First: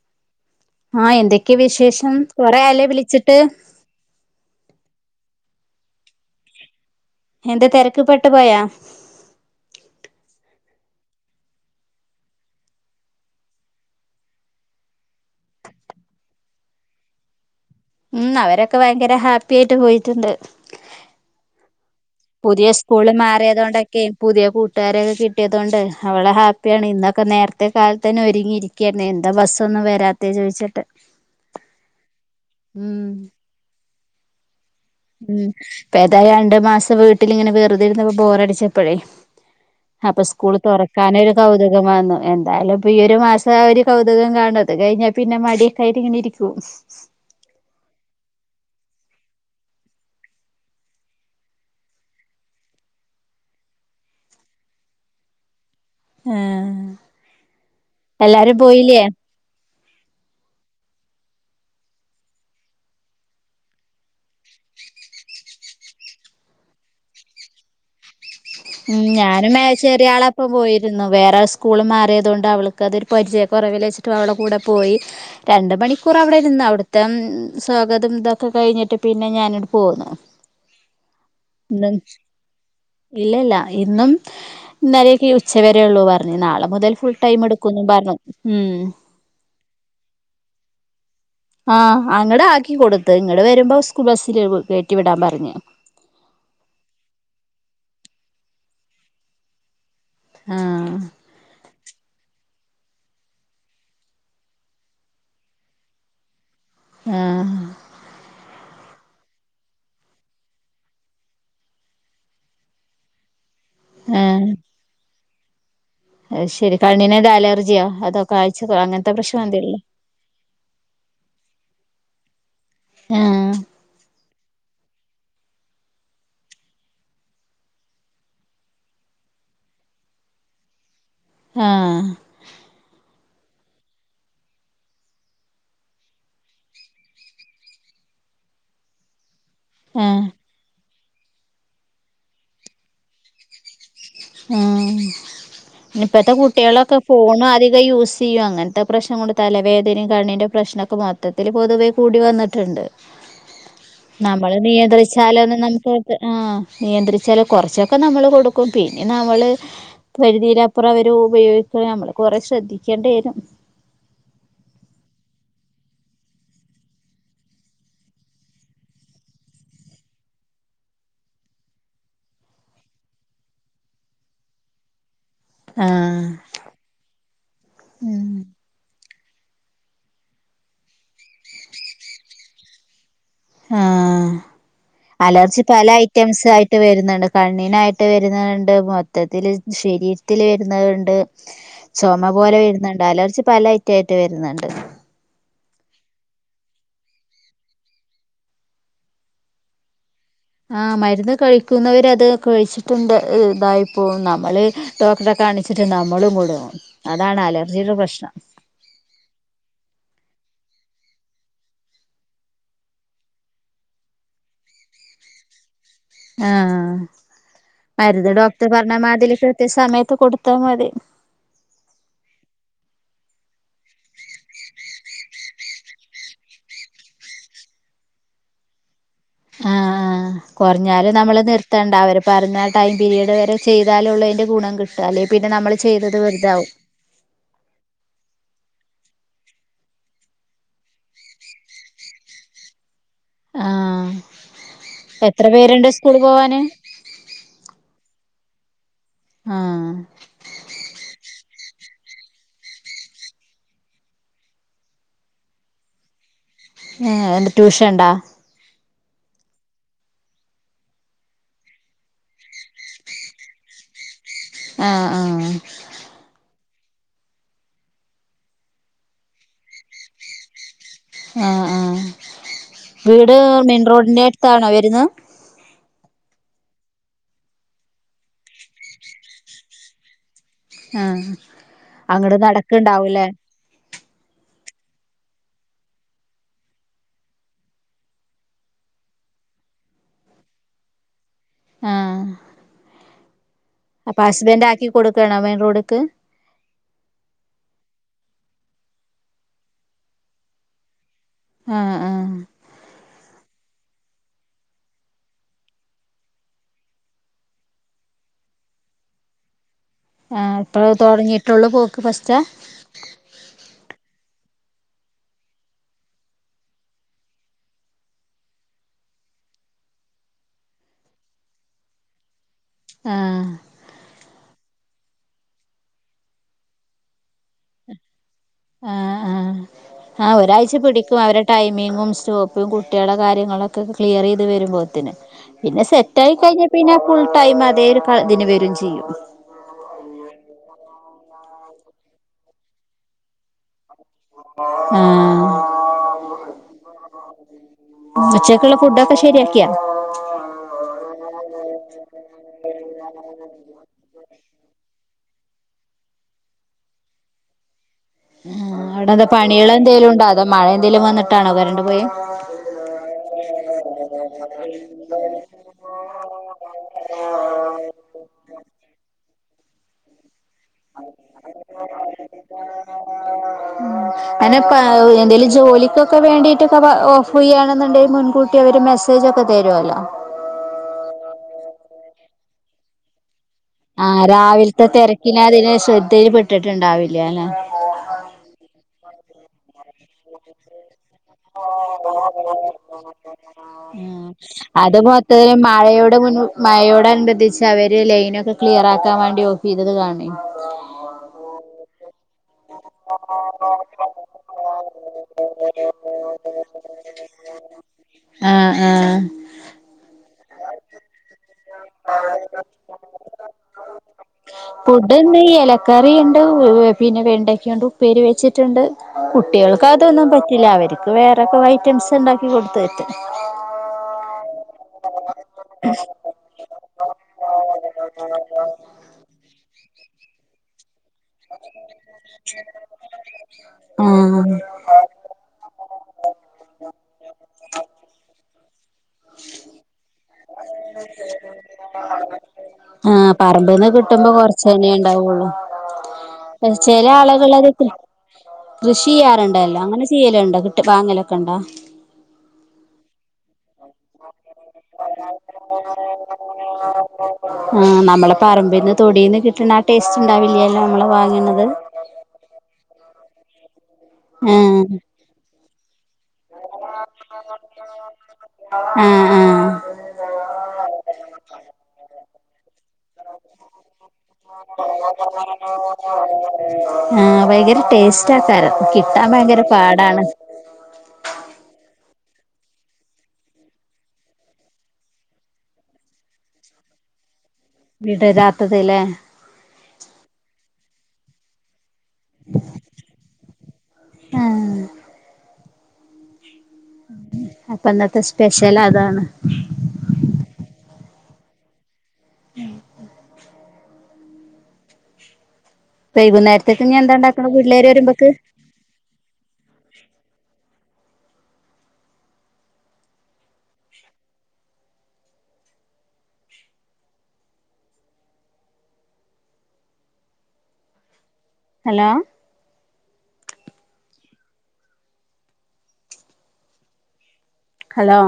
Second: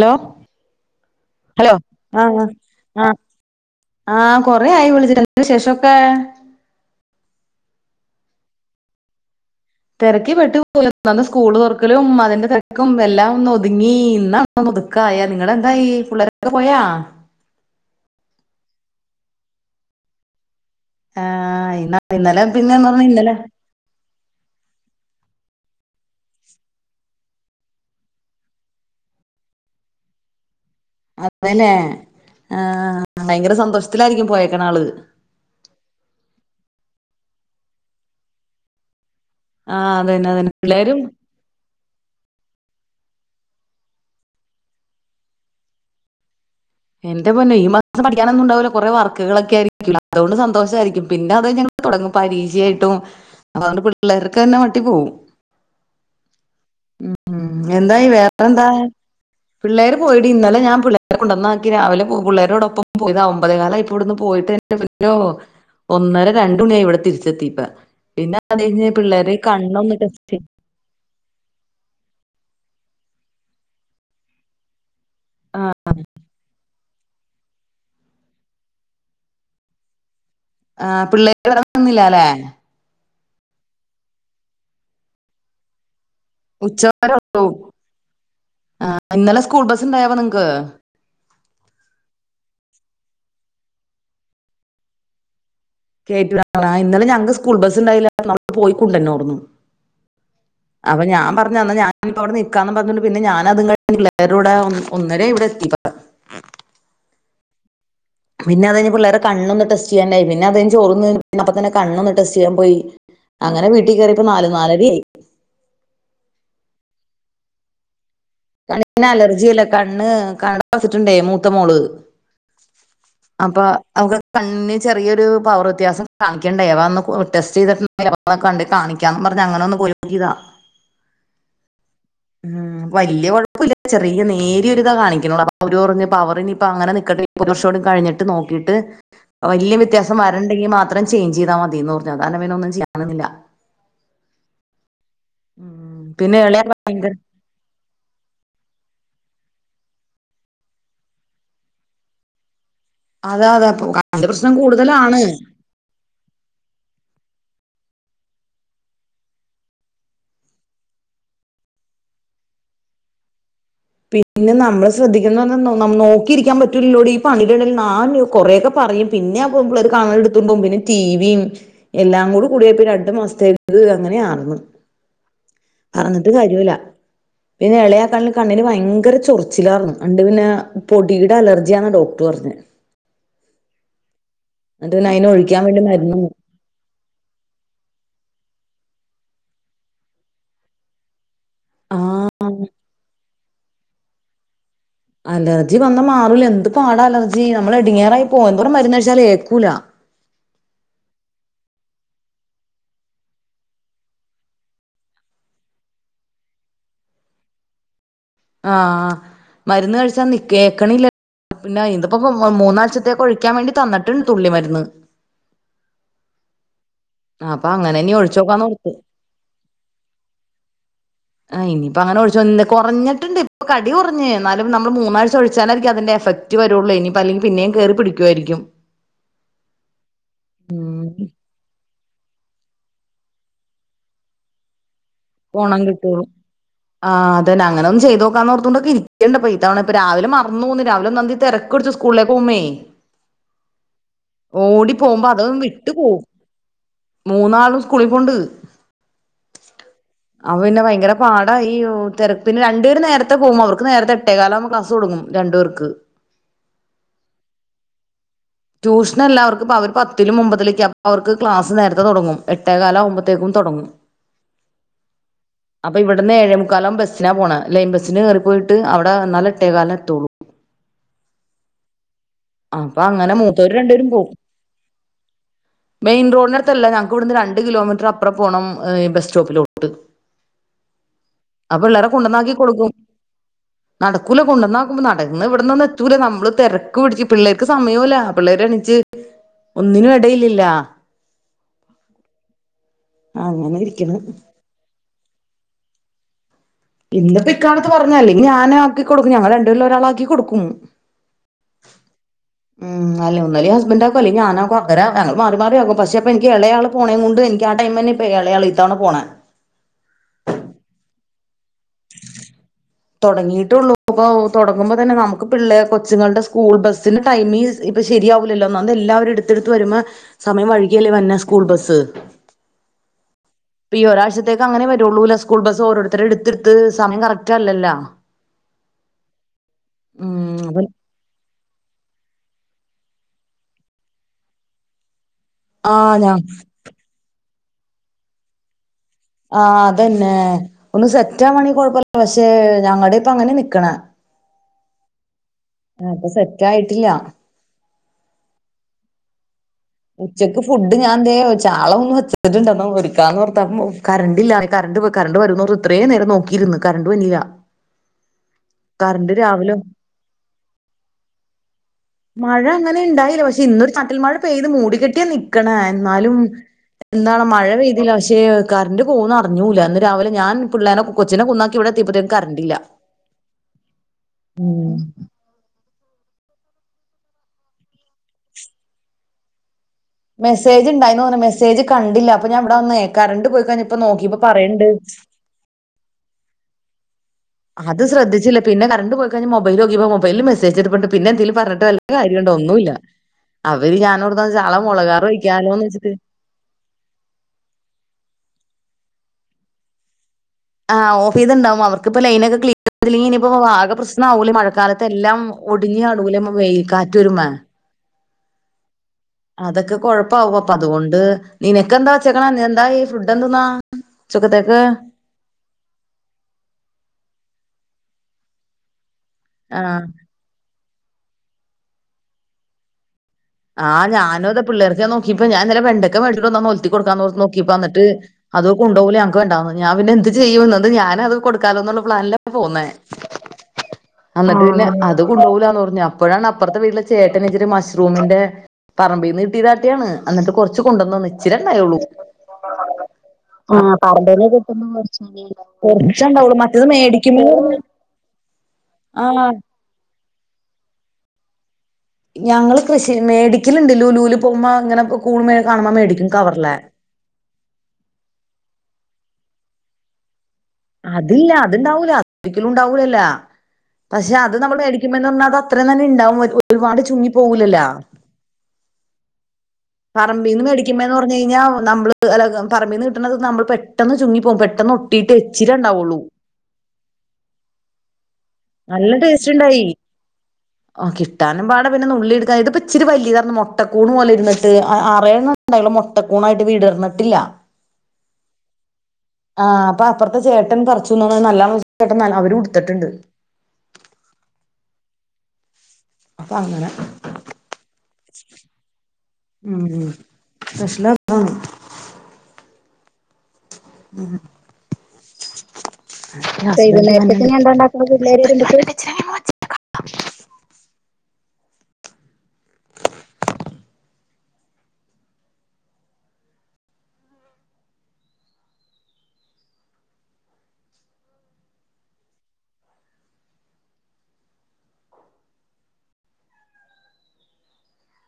Law ആഹ് എന്തൊക്കെ വിശേഷം കൊറെയായല്ലേ വിളിച്ചിട്ട് കുറേ ആയി വിളിച്ചിട്ട് [unintelligible] വിശേഷൊക്കെ എന്താ തെരക്ക് പെട്ടുപോയാ തിരക്കി വിട്ട് [unintelligible] സ്കൂള് തുറക്കലും അതിന്റെ തിരക്കും എല്ലാം ഒന്ന് ഒതുങ്ങി ഇന്നാ ഒന്ന് ഒതുക്കായ നിങ്ങടെ എന്തായി പിള്ളേരൊക്കെ പോയാ ഉം അവരൊക്കെ ഭയങ്കര ഹാപ്പി ആയിട്ട് പോയിട്ടുണ്ട് ആഹ് ഇന്ന ഇന്നലെ പുതിയ പിന്നെന്ന് പറഞ്ഞ സ്കൂള് ഇന്നലെ മാറിയതുകൊണ്ടൊക്കെ പുതിയ കൂട്ടുകാരെയൊക്കെ കിട്ടിയ തുകൊണ്ട് അവള് ഹാപ്പിയാണ് ഇന്നൊക്കെ നേരത്തെ കാലത്തന്നെ ഒരുങ്ങിയിരിക്കാരുന്നു എന്താ ബസ്സൊന്നും വരാത്തെ ചോയിച്ചിട്ട് അതേല്ലെ ആ ഉം ഭയങ്കര സന്തോ ത്തിലായിരിക്കും പോയേക്കണ ആള് ഉം ഇപ്പേതായാണ്ടു മാസം വീട്ടിലിങ്ങനെ വെറുത ഇരുന്നപ്പോ ബോറടിച്ചപ്പഴേ ആഹ് അപ്പൊ അതന്നെ അതന്നെ സ്കൂള് പിള്ളേരും തൊറക്കാനൊരു കൗതു മാന്നു എന്തായാലു ഇപ്പൊ ഈയൊരുമാസം ആ ഒരു കൗതുകം കാണും അതുകഴിഞ്ഞാൽ പിന്നെ മടിയിൽ കയറി ഇങ്ങനെ ഇരിക്കും എന്റെ പൊന്നെ ഈ മാസം പഠിക്കാനൊന്നും ഉണ്ടാവില്ല കൊറെ വർക് ക്കുകളൊക്കെ ആയിരിക്കും അതുകൊണ്ട് സന്തോഷാരിക്കും പിന്നെ അതഴിഞ്ഞങ്ങോട്ട് തൊടങ്ങും പരീഷായിട്ടും അതൊണ്ട് പിള്ളേർക്കുതന്നെ മടി പോവും ഉം എന്തായി എല്ലാരും വേറെന്താ? പോയില്ലേ പിള്ളേര് പോയെടി ഇന്നലെ ഞാൻ പിള്ളേരെ കൊണ്ടുന്നാക്കി രാവിലെ പു പിള്ളേരോടൊപ്പം പോയത ഒമ്പതേകാലായപ്പിടുന്ന് പോയിട്ട് ന്റെപൊന്നോ ഒന്നര രണ്ട്ണിയായ് ഇവിടെ തിരിച്ചെത്തിപ്പ പിന്നെ അത് കഴിഞ്ഞ് ഉം പിള്ളേര് ഞാനും കണ്ണൊന്ന് മേച്ചേരി ടെസ്റ്റ് ചെയ് ആളപ്പം പോയിരുന്നു വേറെ- സ്കൂള് മാറിയതുകൊണ്ട് അവൾക്കതൊരു പരിചയക്കൊറവൽ വെച്ചിട്ട് അവൾടെകൂടെ പോയി രണ്ട് മണിക്കൂർ അവിടിര്ന്ന് അവിടെ- മത്തം സ്വാഗതം ഇതൊക്കെ കഴിഞ്ഞിട്ട് പിന്നെ ഞാനിട്ട്പോന്നു ആ പിള്ളേ [unintelligible] ന്നില്ലല്ലെ ഇല്ല ഇല്ല ഇന്നും ഇന്നലേക്കെ ഉച്ചവരെള്ളൂ പറ- ഞ്ഞ് നാളെ മുതൽ ഫുൾ ഉച്ചവരെ ടൈം എടുക്കുന്നും പറഞ്ഞു ഉം ഇന്നലെ സ്കൂൾ ബസ് ഉണ്ടായപ്പോ നിങ്ങക്ക് ആഹ് അങ്ങടാക്കി കൊടുത്ത് ഇങ്ങട് വരുമ്പോ സ്കൂൾ ബസ്സിൽ കേറ്റിവിടാൻ പറഞ്ഞ് കേറ്റിവിടാൻ ആഹ് ഇന്നലെ ഞങ്ങ്ക്ക് സ്കൂൾബസ് ഇണ്ടായില്ല നമ്മള് പോയിക്കൊണ്ടുണാർന്നു ആഹ് അപ്പൊ ഞാൻ പറഞ്ഞ് എന്ന ഞാൻ ഞാനിപ്പോ അവിടെ നിക്കാന്നന്ന് പറഞ്ഞോണ്ട് പിന്നെ ഞാനത് അതും കഴി പിള്ളേരെ കൂടെ ഒന്നരആയി ഇവിടെ എത്തിയപ്പോ ആഹ പിന്നെ അതയിന്ന് പിള്ളേരെ കണ്ണൊന്ന് ടെസ്റ്റ് ചെയ്യാണ്ടായി പിന്നെ അത്കഴ്ഞ്ഞ് ചോർ ത്തിന്നപ്പോത്തിന് പിന്നപ്പന്നെ കണ്ണൊന്ന് ടെസ്റ്റ് ചെയ്യാൻ പോയി അങ്ങനെ വീട്ടിൽ കയറിപ്പോ നാല് ല നാലരയായി അ ശരി കണ്ണിനെന്താ അലർജിയാ അതൊ കണ്ണന് അലർജി അല്ല കണ്ണ് കണട വച്ചിട്ടുണ്ടേ മൂത്ത മോള് ആഹ് അപ്പൊ അവക്ക കണ് ചെറിയൊരു പവർ വ്യത്യാസം കാണിക്കണ്ടേവന്ന് ടെസ്റ്റ് ചെയ്തിട് കാണിക്കാന്ന് പറഞ്ഞ അങ്ങനെ ഒന്ന് പോയൊക്കിയതാ ആഹ ഉം വലിയകൊയപ്പ ല്ല ചെറിയ നേരിയൊരിതാ കാണിക്കണള്ളൂ അപ്പൊ അവര് പറന്ന് പവർ ഇനി അങ്ങനെ നിക്കട്ടെ ഒരു വർഷോടും കഴിഞ്ഞിട്ട് നോക്കീട്ട് വലയ വ്യത്യാസം ആഹ് വരണ്ടെങ്കി മാത്രം ചേയ്ഞ്ച് ചെയ്താൽ മതിന്ന് പറഞ്ഞാ പിനെ ഒന്നും ചെയ്യാനുന്നില്ല ആഹ ഇപ്പഴത്തെ പിന്നെ കുട്ടികളൊക്കെ ഇളയ ഫോൺ അധികം യൂസ് ചെയ്യും അങ്ങനത്തെ പ്രശ്നം കൊണ്ട് തലവേദനയും കണ്ണിൻ്റെ പ്രശ്നമൊക്കെ മൊത്തത്തിൽ പൊതുവേ കൂടി വന്നിട്ടുണ്ട് അതാ അതാ ഇപ്പൊ കറണ്ട് പ്രശ്നം നമ്മള് കൂടുതലാണ് നിയന്ത്രിച്ചാലെ നമുക്ക് ആ നിയന്ത്രിച്ചാലകൊറച്ചക്കെ ഒക്കെ നമ്മൾ കൊടുക്കും പിന്നെ നമ്മള് പരിധിയിലപ്പുറം അവര് ഉപയോഗിക്ക നമ്മള് കൊറെ ശ്രദ്ധിക്കേണ്ടി വരും പിന്നെ നമ്മള് ശ്രദ്ധിക്കണം ന് പറഞ്ഞനോക്കിയിരിക്കാൻ പറ്റൂലോടി ഈ പണിയിന്റെ ഇടയിൽ കൊറെക്കെ പറയും പിന്നെ ആ പെൺപിള്ളേർ അഗണ്ട് എടുത്തു പോകും പിന്നെ ടിവിയും എല്ലാം കൂടി കൂടിയപ്പോ രണ്ടു മാസത്തേക്ക് അങ്ങനെആയിരുന്നു ആഹ് പറഞ്ഞിട്ട് കാര്യല്ല പിന്നെ ഇളയാക് ഉം കണ്ണിന് ഭയങ്കര ചൊറിച്ചിലർന്നു അണ്ട് പിന്നെ പൊടിയുടെ അലർജിയാ ഡോക്ടർ പറഞ്ഞത് ആഹ ഒഴിക്കാൻ അലർജി വേണ്ടി പല മരുന്ന് ഐറ്റംസ് ആയിട്ട് വരുന്നുണ്ട് കണ്ണീനായിട്ട് വരുന്നതുണ്ട് ണ്ട് മൊത്തത്തില് ശരീരത്തിൽ വരുന്നത്ണ്ട് ആ ചുമ പോലെ വരുന്നുണ്ട് അലർച്ച പാലായിട്ടായിട്ട്റ്റായിട്ട് യിട്ട് വരുന്നുണ്ട്. അലർജി വന്നാ മാറൂല എന്ത് പാടാ അലർജി നമ്മൾ ഇടങ്ങേറായി പോവും എന്തോരം മരുന്നഴിച്ചാലും ഏക്കൂല. ആ മരുന്ന് കഴിക്കുന്നവർ അത് കഴിച്ചിട്ടുണ്ട് ഇതായിപ്പോവും നമ്മള് ഡോക്ടറെ കാണിച്ചിട്ട് നമ്മളും കുടുങ്ങും അതാണ് അലർജിയുടെ പ്രശ്നം. ആഹ് മരുന്ന് കഴിച്ചാ ന കേക്കണില്ലേ പിന്നെ ഇദ്പ്പോ മൂന്നാഴ്ചത്തേക് ഒഴിക്കാൻ വേണ്ടി തന്നിട്ട്ണ്ട് തുള്ളി മരുന്ന്. ആഹ് ഇനി മരുന്ന് ഡോക്ടർ ഒഴിച്ചോക്കാന്നോർത്ത് പറഞ്ഞ മാതിരി കൃത്യ സമയത്ത് കൊടു ത്താ മതി. ആ ഇനി ഇപ്പ അങ്ങനെ ഒഴിച്ച് കുറഞ്ഞിട്ടുണ്ട് ഇപ്പൊ കടി കുറഞ്ഞ് എന്നാലും നമ്മള് മൂന്നാഴ്ച്ച ഒഴിച്ചാലായിരിക്കും അതിന്റെ എഫക്റ്റ് വരള്ളൂ ഇനിപ്പ അല്ലെങ്കിൽ പിന്നെയും കേറി പിടിക്കുവായിരിക്കും. ആഹ് കുറഞ്ഞാലും നമ്മള് നിർത്തേണ്ട അവര് പറഞ്ഞാ ടൈം പീരിഡ് വരെ ചെയ്താലുള്ളൂ അതിന്റെ ഗുണം കി കൊണം കിട്ടുള്ളൂ ആ അതന്നെ അങ്ങനെ ഒന്നും ചെയ്തോക്കാന്നോർത്തോണ്ട്. പ്പ ഇരിക്കല്ണ്ട് പ്പോ ഇത്തവണ ഇപ്പ, രാവിലെ മറന്നു പോന്ന്, രാവിലെ ഒന്നാമതീ തെരക്കുടിച്ചു- സ്കൂളിലേക്ക് പോമ്മേ. ആഹ് ഓടി പോവുമ്പോ എത്ര അതങ്ങ് പേരുണ്ട് വിട്ടു- സ്കൂള് പോവും പോവാന് മൂന്നാളും സ്കൂളിൽ പോൻണ്ട്. ആഹാ.. അപിന്നെ ഭയങ്കര പാടാ ഈ തെര പിന്നെ, രണ്ടുപേര് നേരത്തെ പോവും അവർക്ക് നേരത്തെ എട്ടേകാലാവ്മ്പോ ക്ലാസ്സ് തൊടങ്ങും രണ്ടുപേർക്ക്. ഏഹ് എന്ത് ട്യൂഷൻ ഇണ്ടോ? ട്യൂഷനല്ലാ അവർക്ക് പ്പവര് പത്തിലും ഒമ്പതിലൊക്ക്യാ, അവർക്ക് ക്ലാസ് നേരത്തെ തൊടങ്ങും. എട്ടേകാലാവുമ്പത്തേക്കും തൊടങ്ങും ആഹ് ആഹ്... ക്കാലം ബസ്സിനാ പോണേയ് ലൈൻ ബസ്സിന് കേറിപ്പോയിട്ട് അവ്ടെ ഇന്നാലെ എട്ടെകാൽന് എത്തൊള്ളു. ആഹ് ആഹ്. വീട് അങ്ങനെ മൂത്തവര് രണ്ടുപേരും മെയിൻറോഡിന്റെ- പോകും എടുത്താണോ വരുന്ന്. ത്തല്ല ഞങ്ങക്ക് ഇവ്ടുന്ന് രണ്ട് കിലോമീറ്റർ അപ്റംപോണം ഏഹ്, ബസ്റ്റോപ്പിലോട്ട്. ആഹ് ആപിള്ളേരെ അങ്ങട് കൊണ്ടന്നാക്കി കൊടുക്കും, നടക്ക്ണ്ടാവൂല്ലേ നടക്കൂല. കൊണ്ടന്നാകുമ്പോ നടന്ന്- ഇവിടുന്നൊന്ന് എത്തൂല നമ്മള് തെരക്ക് പിടിച്ച്. പിള്ളേർക്ക് സമയോല്ല പിള്ളേര്എണീച്ച് ഒന്നിനും ഇടയില്ലില്ല. അങ്ങനെ ഇരിക്കണ് അപ്പോ ഹസ്ബൻ്റ് ആക്കി- കൊടുക്കാണോ മെയിൻറോഡ്- ത്ത്. ഇല്ലപ്പോ ഇക്കാലത്ത് നടന്നതല്ലേ? ഞാനാക്കി കൊടുക്കും ഞങ്ങൾ- രണ്ടുപേരില് ഒരാളാക്കി കൊടുക്കും. ആഹാ ആഹാ.. ഉം അല്ല ഒന്നല്ലേ ഹസ്ബൻ്റ് ആക്കു അല്ലങ്കി ഞാനാക്കു ഇവരെ ഞങ്ങള് മാറി മാറി ആകും പക്ഷെ അപ്പ എനിക്ക് എളെയാള് പോണേ കൊണ്ട് എനിക്ക് ആടൈമന്നെ ഇപ്പേ എളെയാള് ഇത്തവണ പോണേ. ആഹ് ഇപ്പള് തൊടങ്ങിട്ടുള്ളൂ പോക്ക് ഫസ്റ്റാ? തൊടങ്ങിട്ടുള്ളൂ ഇപ്പൊ തുടങ്ങുമ്പോ തന്നെ നമുക്ക് പിള്ളേ കൊച്ചുങ്ങളുടെ സ്കൂൾ ബസ്സിന് ടൈമി ഇപ്പൊ ശരിയാവൂലല്ലോഒന്നാമത് എല്ലാവരും എടുത്തിടുത്ത് വരുമാ സമയം വഴികിയല്ലേ വന്നേ സ്കൂൾ ബസ്സ്. ആഹാ. ഇപ്പീ ഒരാഴ്ചത്തേക്ക് അങ്ങനെ വരുള്ളൂലേ സ്കൂൾ ബസ് ഓരോരുത്തരെ എടുത്തിടുത്ത് സമയം കറക്റ്റ്അല്ലല്ലാ. ആഹ് ആഹ് ആഹ് ഒരാഴ്ച- അപ്പൊ പിടിക്കും അവരെ ടൈമിങ്ങും സ്റ്റോ- ഇപ്പൊ കുട്ടിയാളെ കാര്യങ്ങളൊക്കെ ക്ലിയറീത് വരുമ്പോത്തിന്. പിന്നെ ആഹ് ഞാ സെറ്റായി കഴിഞ്ഞ പിന്നെ ഫുൾ ടൈം- തേ ഒരു ക ഇതിന് വരും ചെയ്യും. ആഹ് അതന്നെ ഒന്ന് സെറ്റാവാണങ്കി കൊഴപ്പം ഇല്ല പക്ഷെ ഞങ്ങടെ ഇപ്പ അങ്ങനെ നിക്ക്ണേ ആഹാ. ആഹ് അപ്പൊ സെറ്റ് ആയിട്ടില്ല ഉച്ചക്കുള്ള ഫുഡൊക്കെ ശരിയാ ഉച്ചക്ക് ഫുഡ് ഞാൻതെ ചാള ഒന്ന് വെറ്റിച്ചിട്ടുണ്ട് എന്ന മൊരിക്കാന്ന് ഓർത്തപ്പൊ കറന്റ്‌ ഇല്ല കറന്റ്‌ പോയി കറന്റ്‌ വരോ ഇത്രയേ നേരെ നോക്കിയിരുന്ന് കറണ്ട് വന്നീല ആഹ് അവിടെ എന്താ പണികള് എന്തേലും ഉണ്ടോ അതോ മഴ എന്തേലും വന്നിട്ടാണോ കറന്റ്‌ പോയെ മഴ ത് മൂടി കെട്ടിയ നിക്കണെ എന്നാലും എന്താണ് മഴ പെയ്തില്ല പക്ഷെ കരണ്ട് പോകുന്നർന്ന് പറഞ്ഞൂല ഇന്ന് രാവിലെ ഞാൻ പിള്ളേനെ കൊച്ചിനെ കുന്നാക്കി ഉം ഇവിടെ എത്തിയപ്പോഴത്തേക്കും കറണ്ടില്ല അനെപ്പ ഉം എന്തേലും ജോലിക്കൊ ക്കെ വേണ്ടിയിട്ടൊക്കെ ഓഫ് ചെയ്യാണെന്നുണ്ടെങ്കിൽ മുൻകൂട്ടി അവർ മെസ്സേജൊക്കെ തരുവല്ലോ മെസ്സേജ്ണ്ടായിന്ന് തോന്ന മെസേജ് കണ്ടില്ല അപ്പ ഞാൻ ഇവിട വന്നേ കരണ്ട് പോയി കഴിഞ്ഞപ്പോ ആഹ് നോക്കിയപ്പോ രാവിലത്തെ പറയണ്ട് തെരക്കിൽ അതിനെ ശ്രദ്ധയിൽ പെട്ടിട്ടുണ്ടാവില്ല. അല്ലെ അത് ശ്രദ്ധിച്ചില്ല പിന്നെ കറണ്ട് പോയ യി കഴിഞ്ഞ് മൊ പറഞ്ഞിട്ട് വല്ല കാര്യമുണ്ടോ ഒന്നുമില്ല അവര് ഞാനോർത്ത ചാള അത് മുളകാറ് [unintelligible] വെക്കാലോന്ന് വെച്ചിട്ട് മഴയോട് മഴയോടനുബന്ധിച്ച് അവര് ലൈനൊക്കെ ക്ലിയർ ആക്കാൻ വേണ്ടി ഓഫ് ചെയ്തത് കാണി ആഹ് ഓഫ്‌ ചെയ്തുണ്ടാവും അവർക്കിപ്പൊ ലൈനൊക്കെ ഇനിയിപ്പോ ആകെ പ്രശ്നമാവൂലേ മഴക്കാലത്ത് എല്ലാം ഒടിഞ്ഞ് കാണുല്ലേ കാറ്റ് വരുമ്പം. ആഹ് ആഹ് അതൊക്കെ കൊഴപ്പാവും അപ്പൊ അതുകൊണ്ട് നിനക്കെന്താ വെച്ചേക്കണ എന്തായി ഫുഡ് എന്തന്നാ ഉച്ചക്കത്തേക്ക്? ഫുഡ് ഇന്ന് ഇലക്കറിയുണ്ട് പിന്നെ വെണ്ടയ്ക്കണ്ട് ഉപ്പേരി വെച്ചിട്ടുണ്ട്. കുട്ടികൾക്ക് ആഹ് അതൊന്നും പറ്റില്ല അവര് അത് വേറെ കൊറെ ഐറ്റംസ് ഉണ്ടാക്കി കൊടുത്തു വിട്ട്. ആഹ് ഞാനും അത് പിള്ളേർക്ക് നോക്കിപ്പോ ഞാൻ ഇന്നലെ വെണ്ടക്ക മേടിച്ചോണ്ട് വന്ന് ഒലത്തി കൊടുക്കാന്ന് ഓർത്ത് നോക്കിപ്പോ എന്നിട്ട് അത് കൊണ്ട് പോകില്ല ഞങ്ങക്ക് വേണ്ടാന്ന് ഞാൻ പിന്നെ എന്ത് ചെയ്യുവെന്ന്? ഞാൻ അത് കൊടുക്കാല്ലോന്നുള്ള പ്ലാനില ഇപ്പൊ പോന്നേ ആഹ് എന്നിട്ട് പിന്നെ അത് കൊണ്ട് പോകൂലാന്ന് പറഞ്ഞു അപ്പോഴാണ് അപ്പുറത്തെ വീട്ടിലെ ചേട്ടൻ ഇച്ചിരി മഷ്‌റൂമിന്റെ പറമ്പിന്ന് കിട്ടിയ കാട്ടിയതാണ് എന്നിട്ട് കുറച്ച് കൊണ്ടുവന്ന് തന്നു ഇച്ചിരിയെ ഉണ്ടായുള്ളു. ആഹ് പറമ്പിൽന്ന് കിട്ടുമ്പോ കൊറച്ചെന്നെ ഉണ്ടാവുള്ളൂ ചില ആളുകളത് കൃഷി ചെയ്യാറുണ്ടല്ലോ അങ്ങനെ ചെയ്യലുണ്ടോ കിട്ട് വാങ്ങലൊക്കെ ഉണ്ടോ? ഞങ്ങള് കൃഷി മേടി ക്കലുണ്ട് ലുലൂല് പോകുമ്പോ ഇങ്ങനെ കൂൺ കാണുമ്പോ മേടിക്കും കവറിലെ. ട്ട്ന്ന ആ ടേസ്റ്റ് ഉണ്ടാവില്ല്യാ അതില്ല അത്ണ്ടാവൂല അത് ഒരിക്കലും ഉണ്ടാവൂലല്ലോ. [inaudible] പക്ഷെ അത് നമ്മൾ ആഹ് മേടിക്കുമ്പോന്ന് പറഞ്ഞാൽ അത് അത്രയും തന്നെ ഉണ്ടാവും ഒരുപാട് ചുരുങ്ങി പോകില്ലല്ലോ ആഹ് ആഹ് പറമ്പിന്ന് മേടിക്കുന്നെന്ന് പറഞ്ഞു കഴിഞ്ഞ നമ്മള് [unintelligible] കിട്ടണത് നമ്മൾ പെട്ടെന്ന് ചുങ്ങി പോകും പെട്ടെന്ന് ഒട്ടിയിട്ട് എച്ചിരി ഉണ്ടാവുള്ളൂ ആഹ് ഭയങ്കര ടേസ്റ്റ് ആക്കാരുന്നു നല്ല ടേസ്റ്റ് ഉണ്ടായി കിട്ടാനും പാട പിന്നെ ഉള്ളിഎടുത്ത ഇതിപ്പ ഇച്ചിരി വല്ലിതാണ് മൊട്ട കൂണ് പോലെ ഇരുന്നിട്ട് ആറേഴെണ്ണവേ ഉണ്ടായുള്ളു മൊട്ട കൂണുവായിട്ട് വിടർന്നിട്ടില്ല വിടരാത്തത് ഇല്ലേ ആഹ് അപ്പ അപ്പുറത്തെ ചേട്ടൻ പറിച്ചുന്നതാണ് നല്ല ചേട്ടന്നാൽ അവരും എടുത്തിട്ടുണ്ട് അപ്പോ ഇന്നത്തെ സ്പെഷ്യൽ അതാണ്. ആഹ് ഉം ഉം വൈകുന്നേരത്തേക്ക് ഇഞ്ഞ് എന്താ വൈകുന്നേരത്തേക്ക് ഇണ്ടാക്ക്ണെ ഇനി എന്താ പിള്ളേര് ഉണ്ടാക്കണത് വരുമ്പക്ക് പിള്ളേര് വരുമ്പത്തേക്ക്. ഹലോ ഹലോ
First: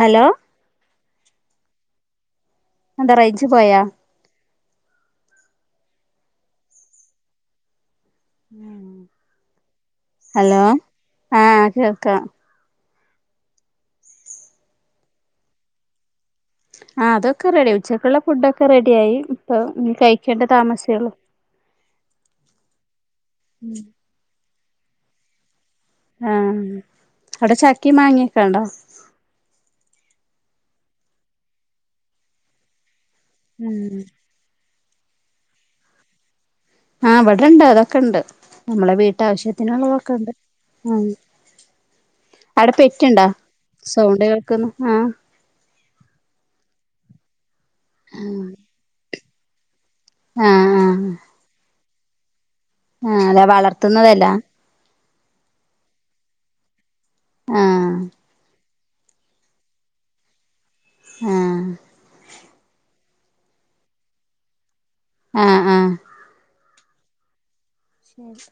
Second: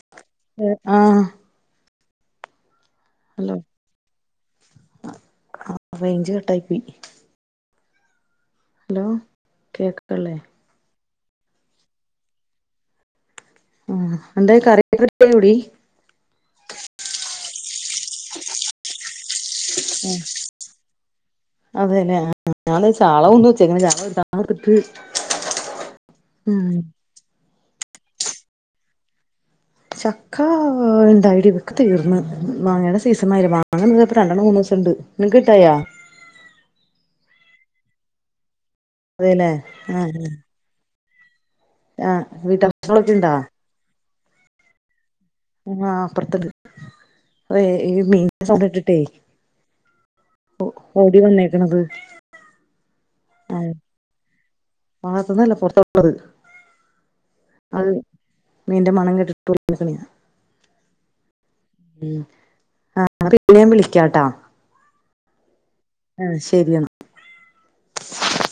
ഹലോ ആഹ് എന്താ റേയ്ച്ചു പോയാ. ആ റേഞ്ച് കട്ടായി പോയി. ഹലോ കേക്കകള്ളേ ആഹ കേൾക്കാം. ആ എന്തെ കറിക്ക് കിട്ടിയോടീ. ആ അതൊക്കെ റെഡി ഉച്ചക്കുള്ള ഫുഡൊക്കെ റെഡി ആയി. ഉം അതേല്ലേ ആ ഞങ്ങള് ചാള കൊണ്ടുവന്നു വെച്ചാക്കുന്നു ചാള വെട്ടണം. [unintelligible] ആഹ് അവിടെ ച ക്കയും മാങ്ങയുക്കെയുണ്ടോ? ചക്കാഉണ്ടായെടി ഒക്കെ തീർന്നു മാങ്ങേടെ സി സീസണ് ആയി ഉം വാങ്ങുന്നത് ഇപ്പോ രണ്ടണ്ണം മൂന്ന് ദിസം ഉണ്ട്. നിക്ക് കിട്ടായോ. ആഹ് ഇവിടെ ഇണ്ട് അതൊക്കെ ഇണ്ട്. നമ്മളെ അതെല്ലേ വീട്ടാവശ്യത്തിനുള്ളതൊക്കെ ആഹ് ഉണ്ട്. ആ ആഹ് [unintelligible] ളൊക്കെ ഇണ്ടോ? സൗണ്ട് കേൾക്കുന്നു ആഹ് ആ അപ്പർത്ത്ട്. അതെ ഈ മീന്റെ സൗണ്ടേട്ടിട്ടേ. ഓടി വന്നേക്ക്ണത്. ആ അതെ വളർത്തുന്നതല്ല. വളർത്തുന്നതല്ല പൊർത്തൊള്ളത്. ആഹ് മീന്റെ മണം കെട്ടിട്ടോ [unintelligible] ആഹ് ഉം ആ പിന്നെ ഞാൻ വിളിക്കാട്ടാ. ആഹ് ആഹ് ശരിയെന്നാ [unintelligible] ശരി